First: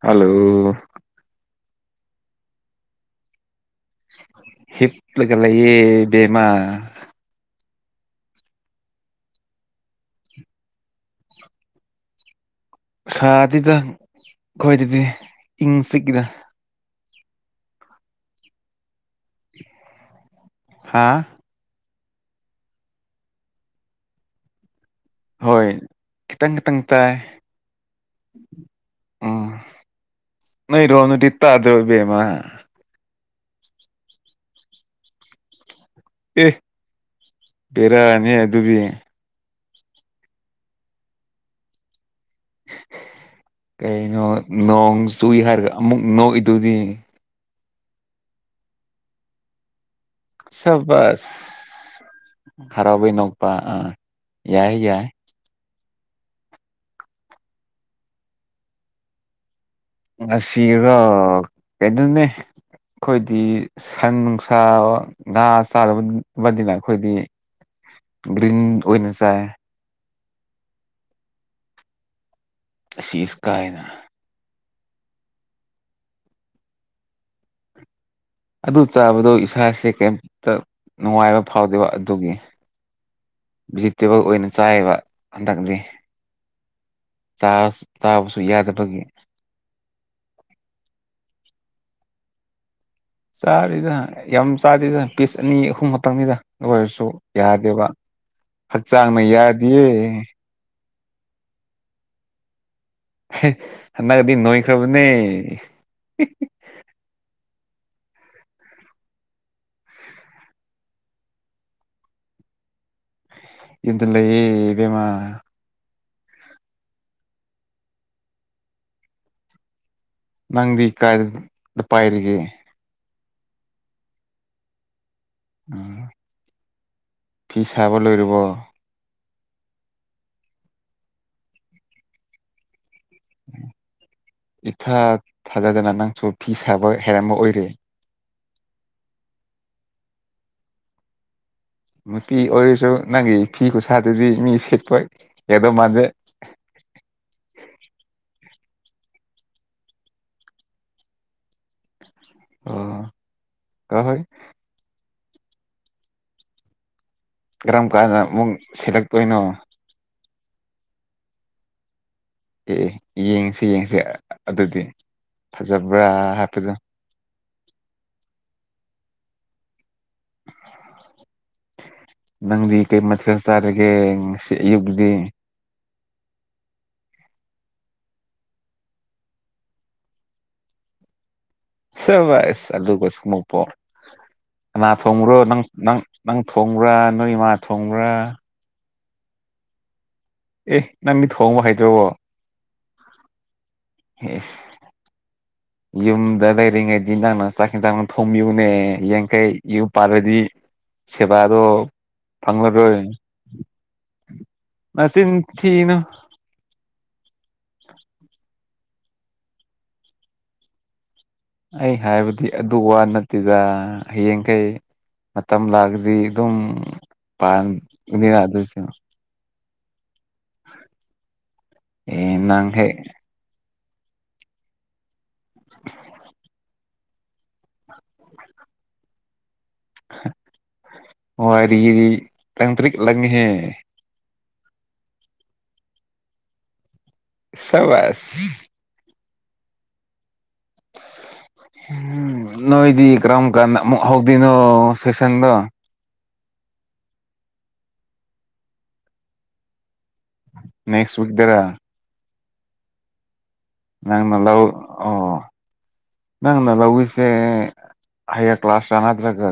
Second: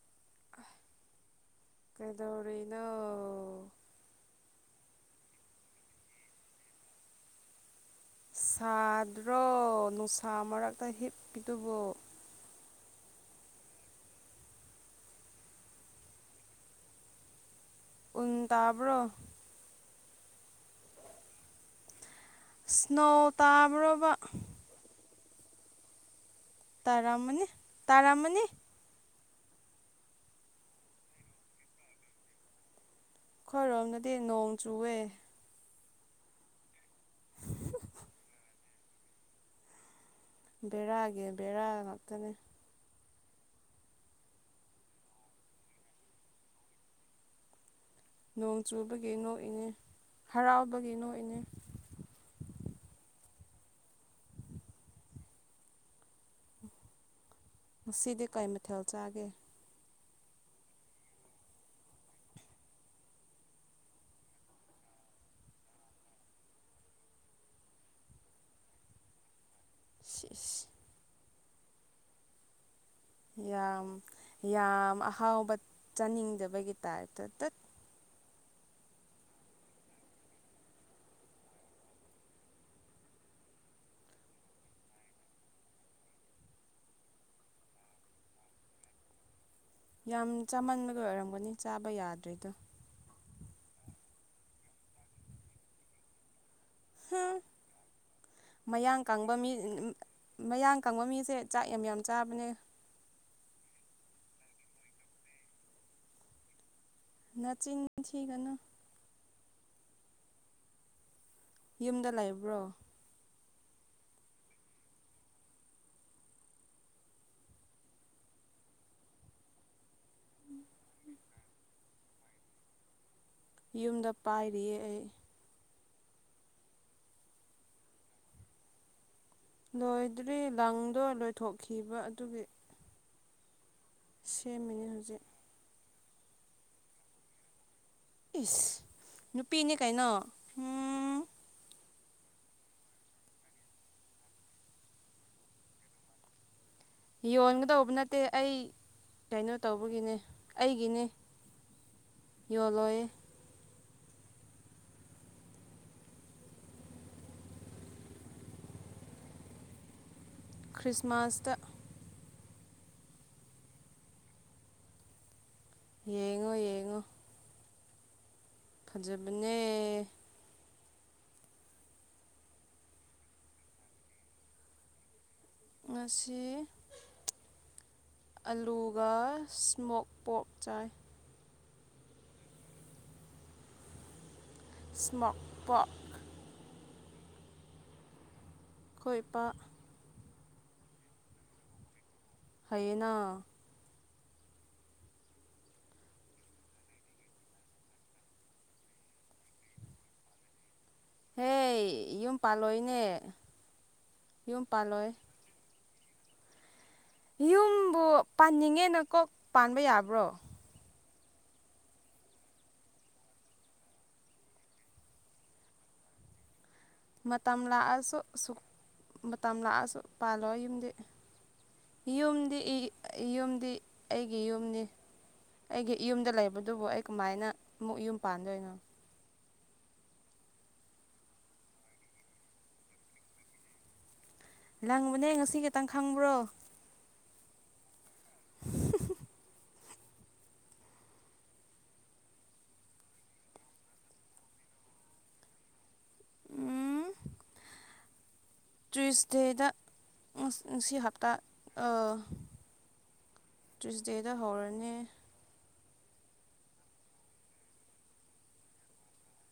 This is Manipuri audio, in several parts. ꯍꯜꯂꯣ ꯀꯩꯗꯧꯔꯤꯅ ꯍꯤꯞꯂꯒ ꯂꯩꯌꯦ ꯑꯩꯗꯤꯃꯥ ꯁꯥꯗ꯭ꯔꯣ ꯅꯨꯡꯁꯥ ꯃꯔꯛꯇ ꯍꯤꯞꯄꯤꯗꯨꯕꯨ ꯁꯥꯗꯨꯗ ꯑꯩꯈꯣꯏꯗꯗꯤ ꯏꯪ ꯆꯤꯛꯏꯔ ꯎꯟ ꯇꯥꯕ꯭ꯔꯣ ꯍꯥꯥ ꯁ꯭ꯅꯣ ꯇꯥꯕ꯭ꯔꯕ ꯍꯣꯏ ꯈꯤꯇꯪ ꯈꯤꯇꯪ ꯇꯥꯏ ꯇꯥꯔꯝꯃꯅꯤ ꯇꯥꯔꯝꯃꯅꯤ ꯎꯝ ꯅ ꯔꯣꯅ ꯇ ꯇꯗꯣꯕꯦꯃ ꯑꯩꯈꯣꯏꯔꯣꯝꯅꯗꯤ ꯅꯣꯡ ꯆꯨꯑꯦ ꯑꯦ ꯄꯕꯔꯅꯤ ꯑꯗꯨꯗꯨꯕꯤ ꯕꯦꯔꯥꯒꯤ ꯕꯦꯔꯥ ꯉꯥꯛꯇꯅꯦ ꯀꯩꯅꯣ ꯅꯣꯡ ꯆꯨꯏ ꯍꯥꯏꯔꯒ ꯑꯃꯨꯛ ꯅꯣꯛꯏꯗꯨꯗꯤ ꯅꯣꯡ ꯆꯨꯕꯒꯤ ꯅꯣꯛꯏꯅꯦ ꯍꯔꯥꯎꯕꯒꯤ ꯁꯕꯁ ꯅꯣꯛꯏꯅꯦ ꯍꯔꯥꯎꯩ ꯅꯣꯛꯄ ꯑꯥ ꯌꯥꯏ ꯌꯥꯏ ꯉꯁꯤꯗꯤ ꯀꯩ ꯃꯊꯦꯜ ꯆꯥꯒꯦ ꯉꯁꯤꯒ ꯀꯩꯗꯧꯅꯦ ꯑꯩꯈꯣꯏꯗꯤ ꯁꯟ ꯅꯨꯡꯁꯥ ꯉꯥ ꯆꯥꯔꯨꯕꯗꯤꯅ ꯑꯩꯈꯣꯏꯗꯤ ꯒ꯭ꯔꯤꯟ ꯑꯣꯏꯅ ꯆꯥꯏ ꯁꯤꯦꯁ ꯑꯁꯤ ꯏꯁꯀꯥꯏꯅ ꯌꯥꯝ ꯌꯥꯝ ꯑꯍꯥꯎꯕ ꯆꯥꯅꯤꯡꯗꯕꯒꯤ ꯇꯥꯏꯞꯇ ꯇꯠ ꯑꯗꯨ ꯆꯥꯕꯗꯣ ꯏꯁꯥꯁꯦ ꯀꯩꯝꯇ ꯅꯨꯡꯉꯥꯏꯕ ꯐꯥꯎꯗꯦꯕ ꯑꯗꯨꯒꯤ ꯚꯤꯖꯤꯇꯦꯕꯜ ꯑꯣꯏꯅ ꯆꯥꯏꯕ ꯍꯟꯗꯛꯇꯤ ꯇꯥꯕꯁꯨ ꯌꯥꯗꯕꯒꯤ ꯌꯥꯝ ꯆꯥꯃꯟꯕꯗ ꯑꯣꯏꯔꯝꯒꯅꯤ ꯆꯥꯕ ꯌꯥꯗ꯭ꯔꯦꯗꯣ ꯆꯥꯔꯤꯗ ꯌꯥꯝ ꯆꯥꯗꯦꯗ ꯄꯤꯁ ꯑꯅꯤ ꯑꯍꯨꯝ ꯃꯪꯅꯤꯗ ꯑꯣꯏꯔꯁꯨ ꯍꯝ ꯌꯥꯗꯦꯕ ꯃꯌꯥꯡ ꯍꯛꯆꯥꯡꯅ ꯀꯪꯕ ꯃꯤ ꯌꯥꯗꯌꯦ ꯃꯌꯥꯡ ꯀꯪꯕ ꯃꯤꯁꯦ ꯆꯥꯛ ꯌꯥꯝ ꯌꯥꯝ ꯆꯥꯕꯅꯦ ꯑꯗꯤ ꯅꯣꯏꯈꯕꯅꯦ ꯅꯆꯤꯟꯁꯤꯒꯅ ꯌꯨꯝꯗ ꯂꯩꯥꯛꯕ꯭ꯔꯣ ꯏꯗꯨ ꯂꯩꯌꯦꯕꯦꯝꯃ ꯅꯪꯗꯤ ꯀꯥꯏꯗ ꯄꯥꯏꯔꯤꯒꯦ ꯌꯨꯝꯗ ꯄꯥꯏꯔꯤꯌꯦ ꯑꯩ ꯐꯤ ꯆꯕ ꯂꯣꯏꯔꯔꯕ ꯂꯣꯏꯗ꯭ꯔꯤ ꯂꯪꯗꯣ ꯂꯣꯏꯊꯣꯛꯈꯤꯕ ꯑꯗꯨꯒꯤ ꯁꯦꯝꯃꯤꯅꯤ ꯏꯊꯥ ꯍꯧꯖꯤꯛ ꯊꯥꯖꯗꯅ ꯅꯪꯁꯨ ꯐꯤ ꯁꯥꯕ ꯍꯥꯏꯔꯝꯕ ꯑꯣꯏꯔꯦ ꯏꯁ ꯅꯨꯄꯤꯅꯦ ꯀꯩꯅꯣ ꯎꯝ ꯅꯨꯄꯤ ꯑꯣꯏꯔꯁꯨ ꯅꯪꯒꯤ ꯐꯤ ꯈꯨꯠꯁꯥꯗꯨꯗꯤ ꯃꯤ ꯁꯤꯦꯠꯄꯣꯏ ꯌꯦꯡꯗꯧ ꯃꯥꯟꯖꯩ ꯌꯣꯟꯒꯗꯧꯕ ꯅꯠꯇꯦ ꯑꯩ ꯀꯩꯅꯣ ꯇꯧꯕꯒꯤꯅꯦ ꯑꯩꯒꯤꯅꯦ ꯌꯍꯂꯣꯏ ꯑꯍꯣꯏ ꯀꯔꯝ ꯀꯥꯟꯗ ꯑꯃꯨꯛ ꯁꯤꯜꯂꯛꯇꯣꯏꯅꯣ ꯈ꯭ꯔꯤꯁꯃꯥꯁꯇ ꯑꯦ ꯌꯦꯡꯁꯤ ꯌꯦꯡꯁꯤ ꯑꯗꯨꯗꯤ ꯐꯖꯕ꯭ꯔꯥ ꯌꯦꯡꯉꯣ ꯍꯥꯏꯕꯗꯣ ꯈꯖꯕꯅꯦ ꯅꯪꯗꯤ ꯀꯩ ꯃꯊꯦꯜ ꯆꯥꯔꯒꯦ ꯉꯁꯤ ꯑꯌꯨꯛꯇꯗꯤ ꯉꯁꯤ ꯑꯂꯨꯒ ꯏꯁꯃꯣꯛ ꯄꯣꯞ ꯆꯥꯏ ꯁ ꯁ ꯀꯁ ꯀꯨꯝꯃꯄꯣꯅꯥ ꯏꯁꯃꯣꯛ ꯊꯣꯡꯈ꯭ꯔꯣ ꯅꯪ ꯄꯣꯛ ꯅꯪ ꯅꯪ ꯊꯣꯡꯕ꯭ꯔꯥ ꯅꯣꯏ ꯏꯃꯥ ꯊꯣꯡꯕ꯭ꯔꯥ ꯈꯣꯏ ꯄ ꯑꯦ ꯅꯪ ꯃꯤ ꯊꯣꯡꯕ ꯍꯥꯏꯗ꯭ꯔꯣꯕꯣ ꯍꯥꯏꯩꯅ ꯍ ꯌꯨꯝꯗ ꯂꯩꯔꯤꯉꯩꯗꯤ ꯅꯪꯅ ꯆꯥꯛꯁꯤꯦꯟ ꯆꯥꯛ ꯊꯣꯝꯃꯤꯎꯅꯦ ꯌꯥꯡꯈꯩ ꯌꯨꯝ ꯄꯥꯜꯂꯗꯤ ꯍꯦ ꯁꯦꯕꯥꯗꯣ ꯌꯨꯝ ꯐꯪꯂꯔꯣꯏ ꯄꯥꯜꯂꯣꯏꯅꯦ ꯌꯨꯝ ꯄꯥꯜꯂꯣꯏ ꯊꯅ ꯌꯨꯝꯕꯨ ꯄꯥꯟꯅꯤꯡꯉꯦꯅ ꯀꯣꯛ ꯄꯥꯟꯕ ꯌꯥꯕ꯭ꯔꯣ ꯑꯩ ꯍꯥꯏꯕꯗꯤ ꯑꯗꯨ ꯋꯥ ꯅꯠꯇꯦꯗ ꯍꯌꯦꯡꯈꯩ ꯃꯇꯝ ꯂꯥꯛꯑꯒꯗꯤ ꯑꯗꯨꯝ ꯃꯇꯝ ꯂꯥꯛꯑꯁꯨ ꯄꯥꯟꯒꯅꯤꯅ ꯁꯨ ꯑꯗꯨꯁꯨ ꯃꯇꯝ ꯂꯥꯛꯑꯁꯨ ꯄꯥꯜꯂꯣ ꯌꯨꯝꯗꯤ ꯑꯦ ꯌꯨꯝꯗꯤ ꯅꯪ ꯍꯦꯛ ꯌꯨꯝꯗꯤ ꯑꯩꯒꯤ ꯌꯨꯝꯅꯤ ꯑꯩꯒꯤ ꯌꯨꯝꯗ ꯂꯩꯕꯗꯨꯕꯨ ꯑꯩ ꯀꯃꯥꯏꯅ ꯑꯃꯨꯛ ꯌꯨꯝ ꯄꯥꯟꯗꯣꯏꯅꯣ ꯋꯥꯔꯤꯗꯤ ꯇꯪ ꯇꯔꯤꯛ ꯂꯪꯍꯦ ꯂꯪꯕꯅꯦ ꯉꯁꯤ ꯈꯤꯇꯪ ꯈꯪꯕ꯭ꯔꯣ ꯁꯁ ꯎꯝ ꯅꯣꯏꯗꯤ ꯏ ꯀ꯭ꯔꯝ ꯀꯥꯟ ꯍꯗꯅꯣ ꯁꯦꯁꯟꯗ ꯎꯝ ꯇ꯭ꯋꯤꯁꯗꯦꯗ ꯉꯁꯤ ꯅꯦꯛꯁ ꯍꯞꯇꯥ ꯋꯤꯛꯇꯔꯥ ꯇ꯭ꯌꯨꯁꯗꯦꯗ ꯅꯪꯅ ꯂꯧ ꯍꯧꯔꯅꯤ ꯑꯣ ꯅꯪꯅ ꯂꯧꯏꯁꯦ ꯍꯥꯏꯌꯥꯔ ꯀ꯭ꯂꯥꯁꯔ ꯅꯠꯇ꯭ꯔꯒ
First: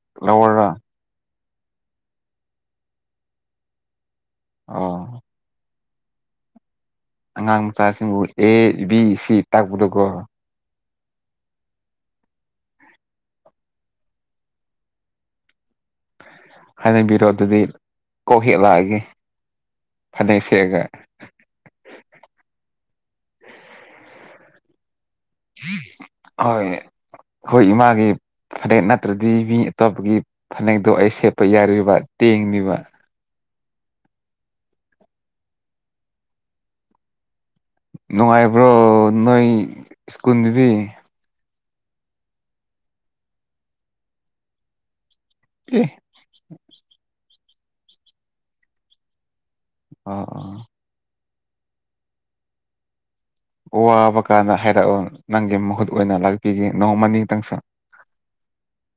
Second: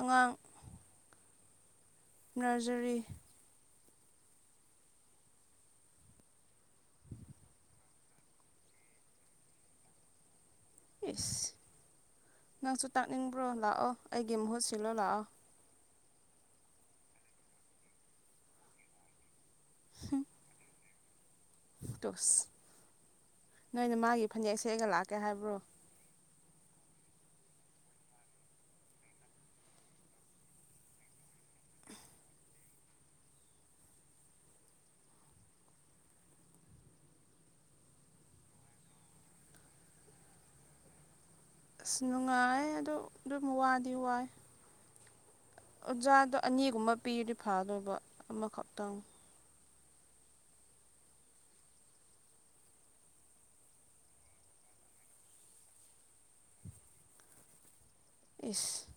ꯑꯉꯥꯡ ꯂꯋꯔꯒ ꯔꯖꯔꯤ ꯑꯣ ꯑꯉꯥꯡ ꯃꯆꯥꯁꯤꯡꯕꯨ ꯑꯦ ꯕꯤ ꯁꯤ ꯇꯥꯛꯄꯗꯀꯣ ꯑꯦꯁ ꯅꯪꯁꯨ ꯇꯥꯛꯅꯤꯡꯕ꯭ꯔꯣ ꯂꯥꯛꯑꯣ ꯑꯩꯒꯤ ꯃꯍꯨꯠ ꯁꯤꯜꯂꯣ ꯂꯥꯛꯑꯣ ꯍꯥꯏꯅꯤꯡꯕꯤꯔꯣ ꯑꯗꯨꯗꯤ ꯀꯧ ꯍꯦꯛꯂꯛꯑꯒꯦ ꯐꯅꯦꯛ ꯁꯦꯑꯒ ꯇꯣꯁ ꯅꯣꯏꯅ ꯃꯥꯒꯤ ꯐꯅꯦꯛ ꯁꯦꯑꯒ ꯂꯥꯛꯀꯦ ꯍꯥꯏꯕ꯭ꯔꯣ ꯍꯣꯏ ꯑꯩꯈꯣꯏ ꯏꯃꯥꯒꯤ ꯐꯅꯦꯛ ꯅꯠꯇ꯭ꯔꯗꯤ ꯃꯤ ꯑꯇꯣꯞꯄꯒꯤ ꯐꯅꯦꯛꯇꯣ ꯑꯩ ꯁꯦꯠꯄ ꯌꯥꯔꯤꯕ ꯇꯦꯡꯅꯦꯕ ꯅꯨꯡꯉꯥꯏꯕ꯭ꯔꯣ ꯅꯣꯏ ꯁ꯭ꯀꯨꯜꯗꯨꯗꯤ ꯑꯁ ꯅꯨꯡꯉꯥꯏ ꯑꯗꯨ ꯑꯗꯨꯝ ꯋꯥꯗꯤ ꯋꯥꯏ ꯑꯦ ꯑꯣꯖꯥꯗꯣ ꯑꯅꯤꯒꯨꯝꯕ ꯄꯤꯔꯗꯤ ꯐꯗꯣꯏꯕ ꯑꯃꯈꯛꯇꯪ ꯑꯣ ꯑ ꯋꯥꯕ ꯀꯥꯟꯗ ꯍꯥꯏꯔꯛꯑꯣ ꯅꯪꯒꯤ ꯃꯍꯨꯠ ꯑꯣꯏꯅ ꯂꯥꯛꯄꯤꯒꯦ ꯅꯣꯡ ꯃꯅꯤꯡꯇꯪꯁꯨ ꯏꯁ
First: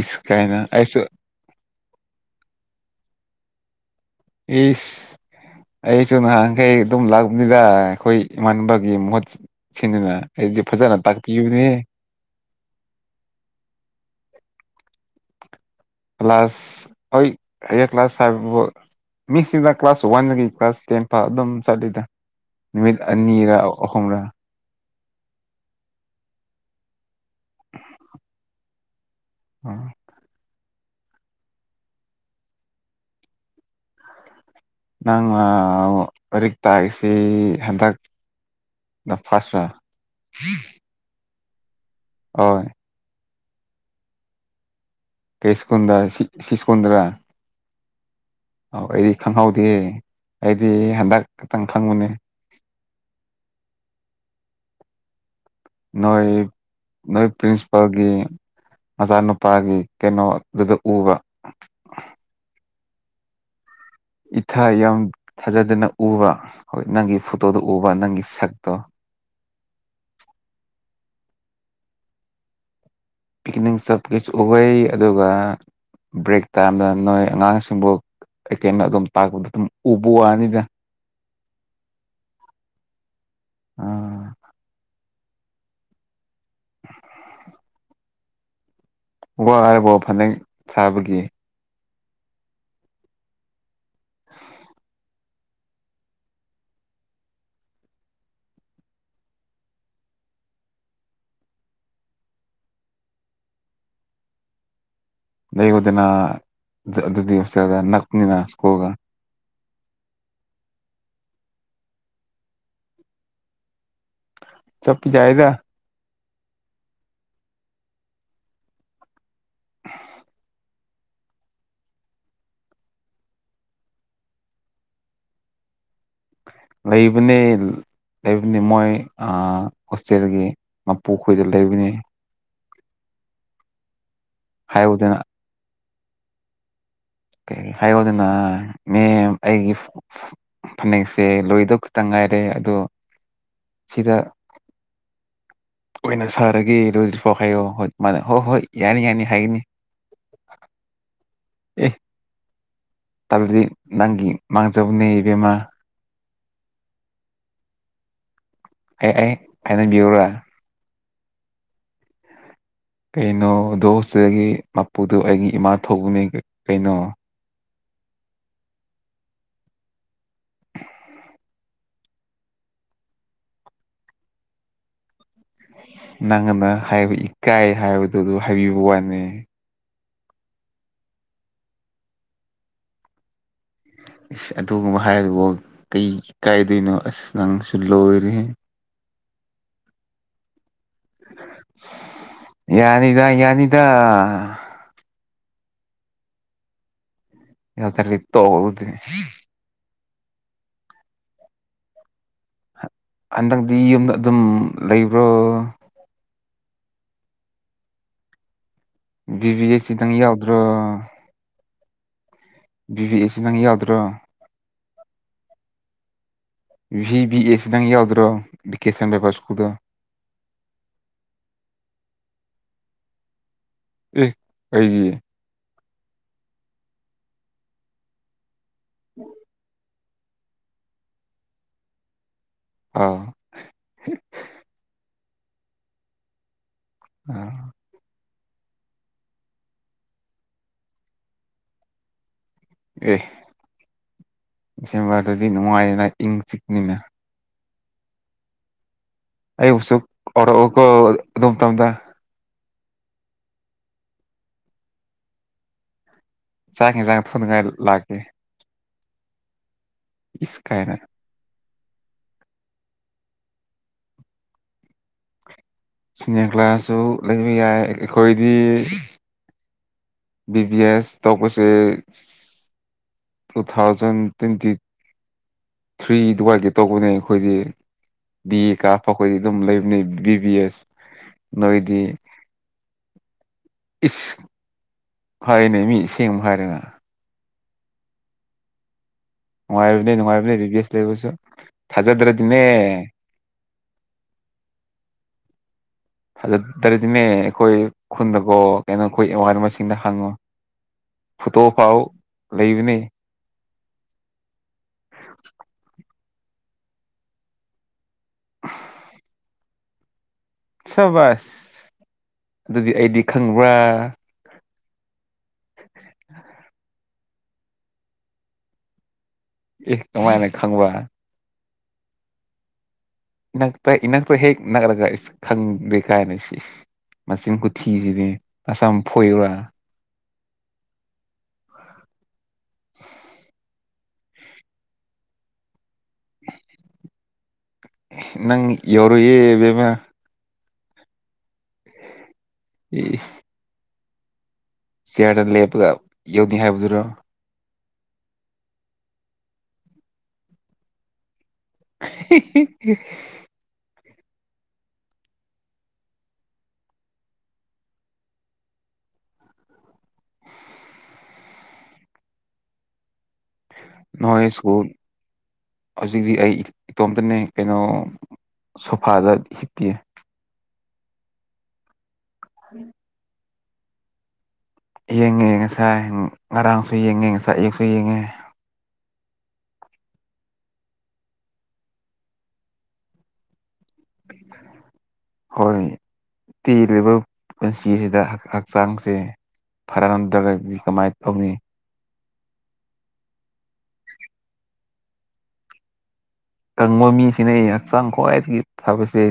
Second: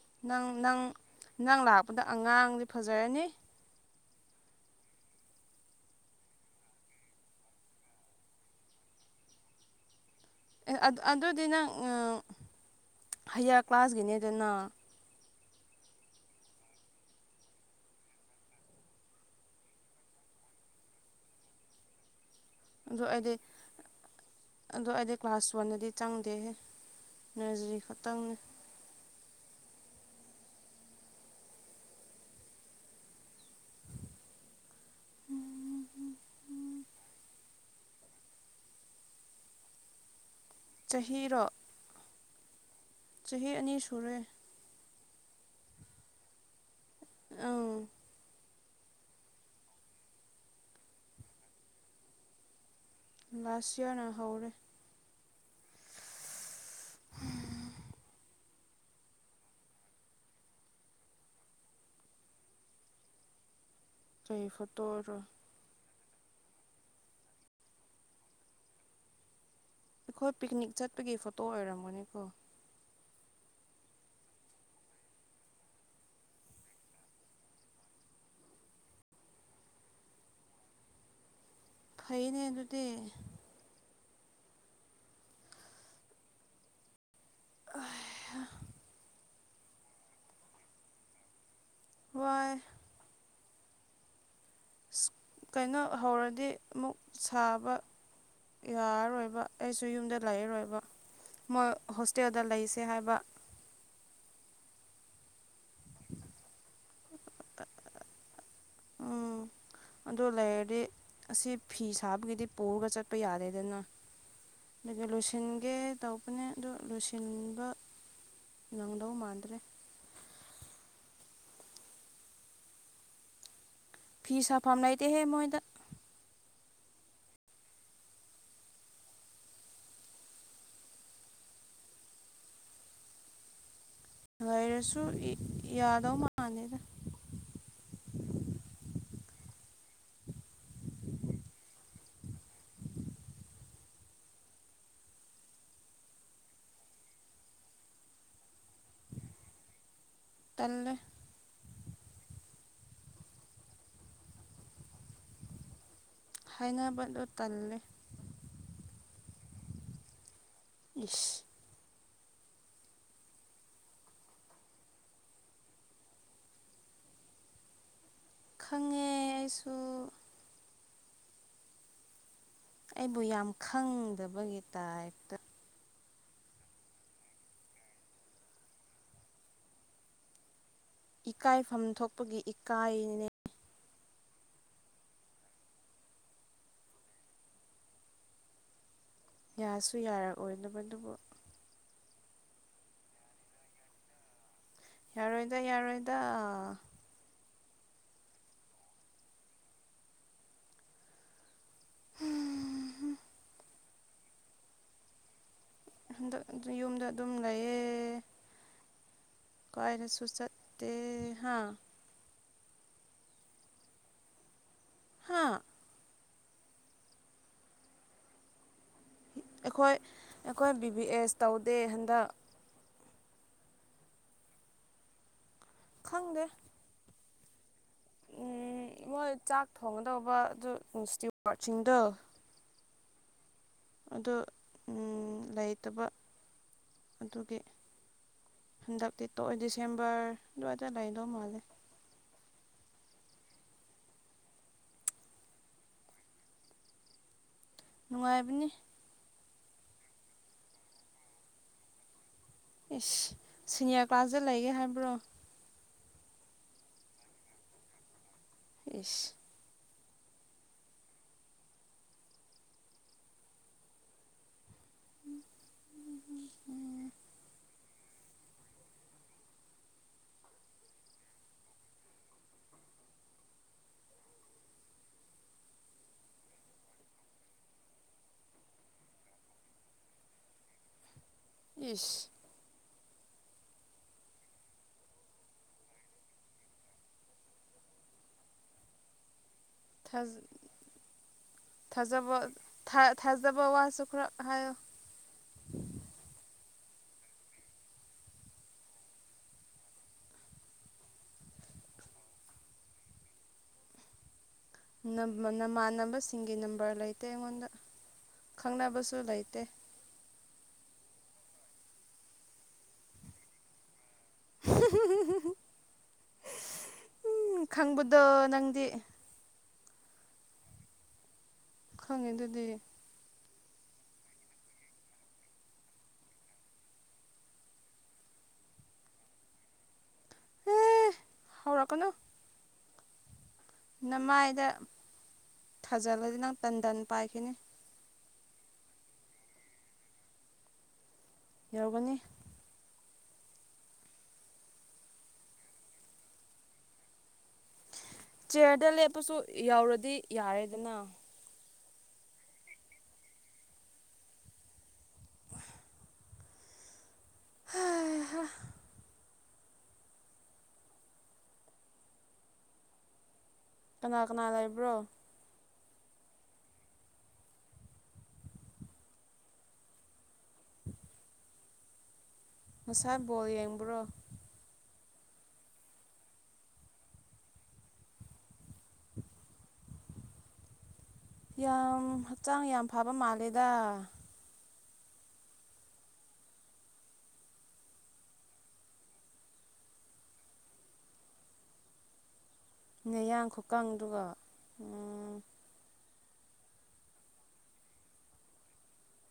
ꯏꯁ ꯅꯪ ꯀꯥꯏꯅ ꯅꯪ ꯑꯩꯁꯨ ꯅꯪ ꯂꯥꯛꯄꯗ ꯑꯉꯥꯡꯗꯤ ꯐꯖꯔꯅꯤ ꯏ ꯑꯩꯁꯨ ꯅꯍꯥꯟꯈꯩ ꯑꯗꯨꯝ ꯂꯥꯛꯄꯅꯤꯗ ꯑꯩꯈꯣꯏ ꯏꯃꯥꯟꯅꯕꯒꯤ ꯃꯍꯨꯠ ꯁꯤꯅꯤꯅ ꯑꯩꯗꯤ ꯐꯖꯅ ꯑꯗꯨꯗꯤ ꯇꯥꯛꯄꯤꯌꯨꯅꯦ ꯅꯪ ꯍꯌꯥꯔ ꯀ꯭ꯂꯥꯁꯀꯤꯅꯦꯗꯅ ꯀ꯭ꯂꯥꯁ ꯑꯩ ꯀ꯭ꯂꯥꯁ ꯐꯥꯏꯕꯕ ꯃꯤꯁꯁꯤꯗ ꯀ꯭ꯂꯥꯁ ꯋꯥꯟꯗꯒꯤ ꯀ꯭ꯂꯥꯁ ꯇꯦꯟ ꯐ ꯑꯗꯨꯝ ꯆꯠꯂꯤꯗ ꯅꯨꯃꯤꯠ ꯑꯗꯣ ꯑꯩꯗꯤ ꯑꯅꯤꯔꯥ ꯑꯍꯨꯝꯔ ꯑꯗꯣ ꯑꯩꯗꯤ ꯀ꯭ꯂꯥꯁ ꯋꯥꯟꯗꯗꯤ ꯆꯪꯗꯦꯍ ꯅꯔꯖꯔꯤ ꯈꯛꯇꯪꯅꯦ ꯎꯝ ꯅ ꯂꯥꯏꯔꯤꯛ ꯇꯥꯏꯁꯤ ꯍꯟꯗꯛ ꯗ ꯐꯥꯔꯁ ꯑꯣꯏꯅ ꯆꯔꯣ ꯍꯣꯏ ꯆꯍꯤ ꯑꯅꯤ ꯁꯨꯔꯦ ꯀꯁꯀꯗ꯭ꯔ ꯁꯤ ꯁꯤꯁꯗ꯭ꯔ ꯑꯪ ꯑꯧ ꯑꯩꯗꯤ ꯈꯪꯍꯧꯗꯦ ꯑꯩꯗꯤ ꯍꯟꯗꯛ ꯈꯛꯇꯪ ꯈꯪꯕꯨꯅꯦ ꯂꯁꯤꯌꯥꯅ ꯍꯧꯔꯦ ꯅꯣꯏ ꯅꯣꯏ ꯄ꯭ꯔꯤꯟꯁꯤꯄꯥꯜꯒꯤ ꯃꯆꯥꯅꯨꯄꯥꯒꯤ ꯀꯩꯅꯣꯗꯨꯗ ꯎꯕ ꯀꯩ ꯏꯊ ꯌꯥꯝ ꯐꯣꯇꯣꯔꯣ ꯊꯥꯖꯗꯅ ꯎꯕ ꯍꯣꯏ ꯅꯪꯒꯤ ꯐꯣꯇꯣꯗꯣ ꯎꯕ ꯅꯪꯒꯤ ꯁꯛꯇꯣ ꯑꯩꯈꯣꯏ ꯄꯤꯛꯅꯤꯛ ꯆꯠꯄꯒꯤ ꯐꯣꯇꯣ ꯑꯣꯏꯔꯝꯒꯅꯤ ꯀꯣ ꯄꯤꯛꯅꯤꯡ ꯁꯞ ꯀꯁꯨ ꯎꯩ ꯑꯗꯨꯒ ꯕ꯭ꯔꯦꯛ ꯇꯥꯝꯗ ꯅꯣꯏ ꯑꯉꯥꯡꯁꯤꯡꯕꯨ ꯑꯩꯀꯩꯅꯩꯅ ꯑꯗꯨꯝ ꯇꯥꯛꯄꯗ ꯑꯗꯨꯝ ꯎꯕ ꯋꯥꯅꯤꯗ ꯐꯩꯅꯦ ꯑꯗꯨꯗꯤ ꯑꯥ [inaudible] [unintelligible] ꯋꯥ ꯍꯥꯏꯕꯣ ꯐꯅꯦꯛ ꯁꯥꯥꯕꯒꯤ ꯋꯥꯏ [inaudible] ꯀꯩꯅꯣ ꯍꯧꯔꯗꯤ ꯑꯃꯨꯛ ꯁꯥꯕ ꯌꯥꯔꯔꯣꯏꯕ ꯑꯩꯁꯨ ꯌꯨꯝꯗ ꯂꯥꯛꯔꯔꯣꯏꯕ ꯃꯣꯏ ꯍꯣꯁꯇꯦꯜꯗ ꯂꯩꯁꯦ ꯍꯥꯏꯕ ꯂꯩꯌꯨꯗꯅ ꯑꯗꯨ ꯑꯗꯨꯗꯤ ꯍꯣꯁꯇꯦꯜꯗ ꯅꯛꯄꯅꯤꯅꯥ ꯁ꯭ꯀꯨꯜꯒ ꯎꯝ ꯑꯗꯣ ꯂꯩꯔꯗꯤ ꯑꯁꯤ ꯐꯤ ꯁꯥꯕꯒꯤꯗꯤ ꯄꯨꯔꯒ ꯆꯠꯄ ꯌꯥꯔꯦꯗꯅ ꯑꯗꯨꯒꯤ ꯆꯠꯄ ꯌꯥꯏꯗ ꯂꯣꯏꯁꯤꯟꯒꯦ ꯇꯧꯕꯅꯦ ꯑꯗꯨ ꯂꯣꯏꯁꯤꯟꯕ ꯅꯪꯗꯧ ꯃꯥꯟꯗ꯭ꯔꯦ ꯐꯤ ꯁꯥꯐꯝ ꯂꯩꯇꯦꯍꯦ ꯃꯣꯏꯗ ꯂꯩꯕꯅꯦꯜ ꯂꯩꯕꯅꯦ ꯃꯣꯏ ꯑ ꯍꯣꯁꯇꯦꯜꯒꯤ ꯃꯄꯨꯈꯣꯏꯗ ꯂꯩꯕꯅꯤ ꯂꯩꯔꯁꯨ ꯍꯥꯏꯌꯣꯗꯅ ꯏ ꯌꯥꯗꯧ ꯃꯥꯟꯗꯦꯗ ꯍꯥꯏꯌꯣꯗꯅ ꯃꯦꯝ ꯑꯩꯒꯤ ꯐꯅꯦꯛꯁꯦ ꯂꯣꯏꯗꯧ ꯈꯤꯇ ꯉꯥꯏꯔꯦ ꯑꯗꯣ ꯁꯤꯗ ꯑꯣꯏꯅ ꯁꯥꯔꯒꯦ ꯂꯣꯗ꯭ꯔꯤꯐꯥꯎ ꯍꯥꯏꯌꯣ ꯍꯣꯏ ꯃꯥ ꯍꯣꯏ ꯍꯣꯏ ꯌꯥꯅꯤ ꯌꯥꯅꯤ ꯍꯥꯏꯒꯅꯤ ꯇꯜꯂꯦ ꯑꯦ ꯇꯜꯂꯗꯤ ꯅꯪꯒꯤ ꯃꯥꯡꯖꯕꯅꯦ ꯏꯕꯦꯝꯃꯥ ꯍꯥꯏꯅꯕꯗꯨ ꯇꯜꯂꯦ ꯑꯦ ꯑꯩ ꯍꯥꯏꯅꯕꯤꯎꯔ ꯏꯁ ꯀꯩꯅꯣ ꯑꯗꯣ ꯍꯣꯁꯇꯦꯜꯒꯤ ꯃꯄꯨꯗꯣ ꯑꯩꯒꯤ ꯏꯃꯥ ꯊꯣꯛꯄꯅꯦ ꯀꯩꯅꯣ ꯈꯪꯉꯦ ꯑꯩꯁꯨ ꯑꯩꯕꯨ ꯌꯥꯝ ꯈꯪꯗꯕꯒꯤ ꯇꯥꯏꯞꯇ ꯅꯪꯑꯃ ꯍꯥꯏꯕ ꯏꯀꯥꯏ ꯍꯥꯏꯕꯗꯨꯗ ꯍꯥꯏꯕꯤꯕ ꯋꯥꯅꯤ ꯏꯀꯥꯏꯐꯝ ꯊꯣꯛꯄꯒꯤ ꯏꯀꯥꯏꯅꯤꯅꯦ ꯏꯁ ꯑꯗꯨꯒꯨꯝꯕ ꯍꯥꯏꯕꯕꯨ ꯀꯩꯒꯤ ꯏꯀꯥꯏꯗꯣꯏꯅꯣ ꯑꯁ ꯅꯪꯁꯨ ꯂꯣꯏꯔꯦꯍꯦ ꯌꯥꯁꯨ ꯌꯥꯔꯛꯑꯣꯏꯗꯕꯗꯨꯕꯨ ꯌꯥꯅꯤꯗ ꯌꯥꯅꯤꯗ ꯌꯥꯔꯣꯏꯗ ꯌꯥꯔꯣꯏꯗ [unintelligible] ꯍꯨꯝ ꯍꯨꯝ ꯍꯟꯗꯛꯗꯤ ꯌꯨꯝꯗ ꯑꯗꯨꯝ ꯂꯩꯕ꯭ꯔꯣ ꯍꯟꯗꯛꯗꯤ ꯌꯨꯝꯗ ꯑꯗꯨꯝ ꯂꯩꯌꯦ ꯕꯤꯕꯤꯑꯦꯛ ꯈꯤꯗꯪ ꯌꯥꯎꯗ꯭ꯔꯣ ꯑꯦ ꯍꯥꯥ ꯕꯤ ꯕꯤ ꯑꯦꯁꯤ ꯅꯪ ꯌꯥꯗ꯭ꯔꯣ ꯍꯥꯥ ꯚꯤ ꯕꯤ ꯑꯦ ꯁꯤ ꯅꯪ ꯌꯥꯎꯗ꯭ꯔꯣ ꯚꯤꯀꯦꯁꯟ ꯂꯣꯏꯕ ꯁ꯭ꯀꯨꯜꯗꯣ ꯑꯩꯈꯣꯏ ꯑꯩꯈꯣꯏ ꯕꯤ ꯕꯤ ꯑꯦꯁ ꯇꯧꯗꯦ ꯍꯟꯗꯛ ꯑꯦ ꯀꯩꯒꯤ ꯈꯪꯗꯦ ꯎꯝ ꯃꯣꯏ ꯆꯥꯛ ꯊꯣꯡꯒꯗꯧꯕ ꯑꯗꯨ ꯏꯟꯁꯇ꯭ꯌꯨ ꯋꯥꯠꯁꯤꯡꯗꯣ ꯑꯥ ꯑꯣ ꯂꯩꯇꯕ ꯑꯗꯨꯒꯤ ꯑꯥ ꯍꯟꯗꯛꯇꯤ ꯇꯣꯛꯑꯦ ꯗꯤꯁꯦꯝꯕꯔ ꯑꯗꯨꯋꯥꯏꯗ ꯂꯩꯗꯧ ꯃꯥꯜꯂꯦ ꯑꯦ ꯗꯤꯁꯦꯝꯕꯔꯗꯗꯤ ꯅꯨꯡꯉꯥꯏꯌꯦꯅ ꯏꯪ ꯆꯤꯛꯅꯤꯅ ꯅꯨꯡꯉꯥꯏꯕꯅꯤ ꯑꯩ ꯎꯁꯨꯔ ꯑꯗꯨꯝ ꯇꯝꯗ ꯑꯦꯁ ꯁꯤꯅꯤꯌꯔ ꯀ꯭ꯂꯥꯁꯗ ꯂꯩꯒꯦ ꯍꯥꯏꯕ꯭ꯔꯣ ꯆꯥꯡꯦ ꯆꯥꯡ ꯊꯣꯏꯅꯉꯥꯏ ꯂꯥꯛꯒꯦ ꯏꯁ ꯏꯁꯀꯥꯏꯔ ꯁꯤꯅꯤ ꯀ꯭ꯂꯥꯁꯁꯨ ꯂꯩꯕ ꯌꯥꯏ ꯑꯩꯈꯣꯏꯗꯤ ꯕꯤ ꯕꯤ ꯑꯦꯁ ꯇꯧꯕꯁꯦ ꯇꯨ ꯊꯥꯎꯖꯟ ꯇ꯭ꯋꯦꯟꯇꯤ ꯊ꯭ꯔꯤ ꯑꯗꯨꯋꯥꯏꯒꯤ ꯇꯧꯕꯅꯦ ꯑꯩꯈꯣꯏꯗꯤ ꯕꯤ ꯑꯦ ꯀꯥꯞꯄ ꯑꯩꯈꯣꯏꯗꯤ ꯑꯗꯨꯝ ꯂꯩꯕꯅꯤ ꯕꯤ ꯕꯤ ꯑꯦꯁ ꯅꯣꯏꯗꯤ ꯏꯁ ꯏ ꯐꯥꯏꯅ ꯃꯤ ꯁꯦꯡ ꯐꯩꯔꯉꯥ ꯅꯨꯡꯉꯥꯏꯅꯦ ꯅꯅꯨꯡꯉꯥꯏꯅꯦ ꯕꯤꯁ ꯂꯁ ꯊꯥꯖꯕ ꯊꯖꯔꯗꯔꯗꯤꯅꯦ ꯊꯥꯖꯕ ꯋꯥꯁꯨ ꯈꯔ ꯍꯥꯏꯌꯣ ꯐꯖꯗ꯭ꯔꯗꯤꯅꯦ ꯑꯩꯈꯣꯏ ꯈꯨꯟꯗꯀꯣ ꯀꯩꯅꯣ ꯑꯩꯈꯣꯏ ꯑꯋꯥꯅꯕꯁꯤꯡꯗ ꯍꯪꯉꯣ [unintelligible] ꯐꯣꯇꯣ ꯐꯥꯎ ꯂꯩꯕꯅꯤ ꯅꯃꯥꯟꯅꯕꯁꯤꯡꯒꯤ ꯅꯝꯕꯔ ꯂꯩꯇꯦ ꯑꯩꯉꯣꯟꯗ ꯈꯪꯅꯕꯁꯨ ꯂꯩꯇꯦ ꯁ ꯁ ꯑꯗꯨꯗꯤ ꯑꯩꯗꯤ ꯈꯪꯕ꯭ꯔꯥ ꯍ ꯎꯝ ꯈꯪꯕꯗꯣ ꯅꯪꯗꯤ ꯑꯦ ꯀꯃꯥꯏꯅ ꯈꯪꯕ ꯈꯪꯉꯦ ꯑꯗꯨꯗꯤ ꯏꯅ ꯇ ꯏꯅ ꯇ ꯍꯦꯛ ꯅ꯭ꯔꯒ ꯈꯪꯕꯅꯤꯁꯤ ꯃꯆꯤꯟ ꯀꯨꯊꯤꯁꯤꯗꯤ ꯑꯁꯝ ꯐꯣꯏꯔꯥ ꯍꯧꯔꯛꯀꯅꯥꯣ ꯅꯃꯥꯏꯗ ꯊꯥꯖꯤꯜꯂꯗꯤ ꯅꯪ ꯇꯟ ꯇꯟ ꯄꯥꯏꯈꯤꯅꯤ ꯅꯪ ꯌꯎꯔ ꯌꯦꯕꯦꯝꯕ ꯌꯥꯎꯒꯅꯤ ꯑꯦ ꯆꯤꯌꯥꯔꯗ ꯂꯦꯞꯄꯒ ꯌꯧꯗ ꯍꯥꯏꯕꯗꯨꯔꯣ ꯆꯤꯌꯔꯗ ꯂꯦꯞꯄꯁꯨ ꯌꯧꯔꯗꯤ ꯌꯥꯔꯦꯗꯅ [unintelligible] ꯍꯥꯝ ꯍꯥꯏꯍ ꯀꯅꯥ ꯅꯣꯏ ꯀꯅꯥ ꯏꯁꯀꯨꯜ ꯂꯩꯕ꯭ꯔꯣ ꯍꯧꯖꯤꯛꯇꯤ ꯑꯩ ꯏꯇꯣꯝꯇꯅꯦ ꯀꯩꯅꯣ ꯁꯣꯐꯥꯗ ꯍꯤꯞꯇꯦ [unintelligible] ꯃꯁꯥ ꯕꯣꯜ ꯌꯦꯡꯕ꯭ꯔꯣ ꯌꯦꯡꯉꯦ ꯉꯁꯥꯏ ꯉꯔꯥꯡꯁꯨ ꯌꯦꯡꯉꯦ ꯉꯁꯥꯏ ꯑꯛꯁꯨ ꯌꯦꯡꯉꯦ [inaudible] ꯌꯥꯝ ꯍꯛꯆꯥꯡ ꯌꯥꯝ ꯐꯕ ꯃꯥꯜꯂꯦꯗ ꯍꯣꯏ ꯇꯦꯜꯂꯤꯕ ꯄꯨꯟꯁꯤꯁꯤꯗ ꯍꯛꯆꯥꯡꯁꯦ ꯐꯔꯍꯟꯗ꯭ꯔꯒꯗꯤ ꯀꯃꯥꯏꯅ ꯇꯧꯅꯤ ꯅꯌꯥꯡ ꯈꯨꯀꯪꯗꯨꯒ ꯎ ꯀꯪꯕ ꯃꯤꯁꯤꯅ ꯑꯩ ꯍꯛꯆꯥꯡ ꯈ꯭ꯋꯥꯏꯗꯒꯤ ꯐꯕꯁꯦ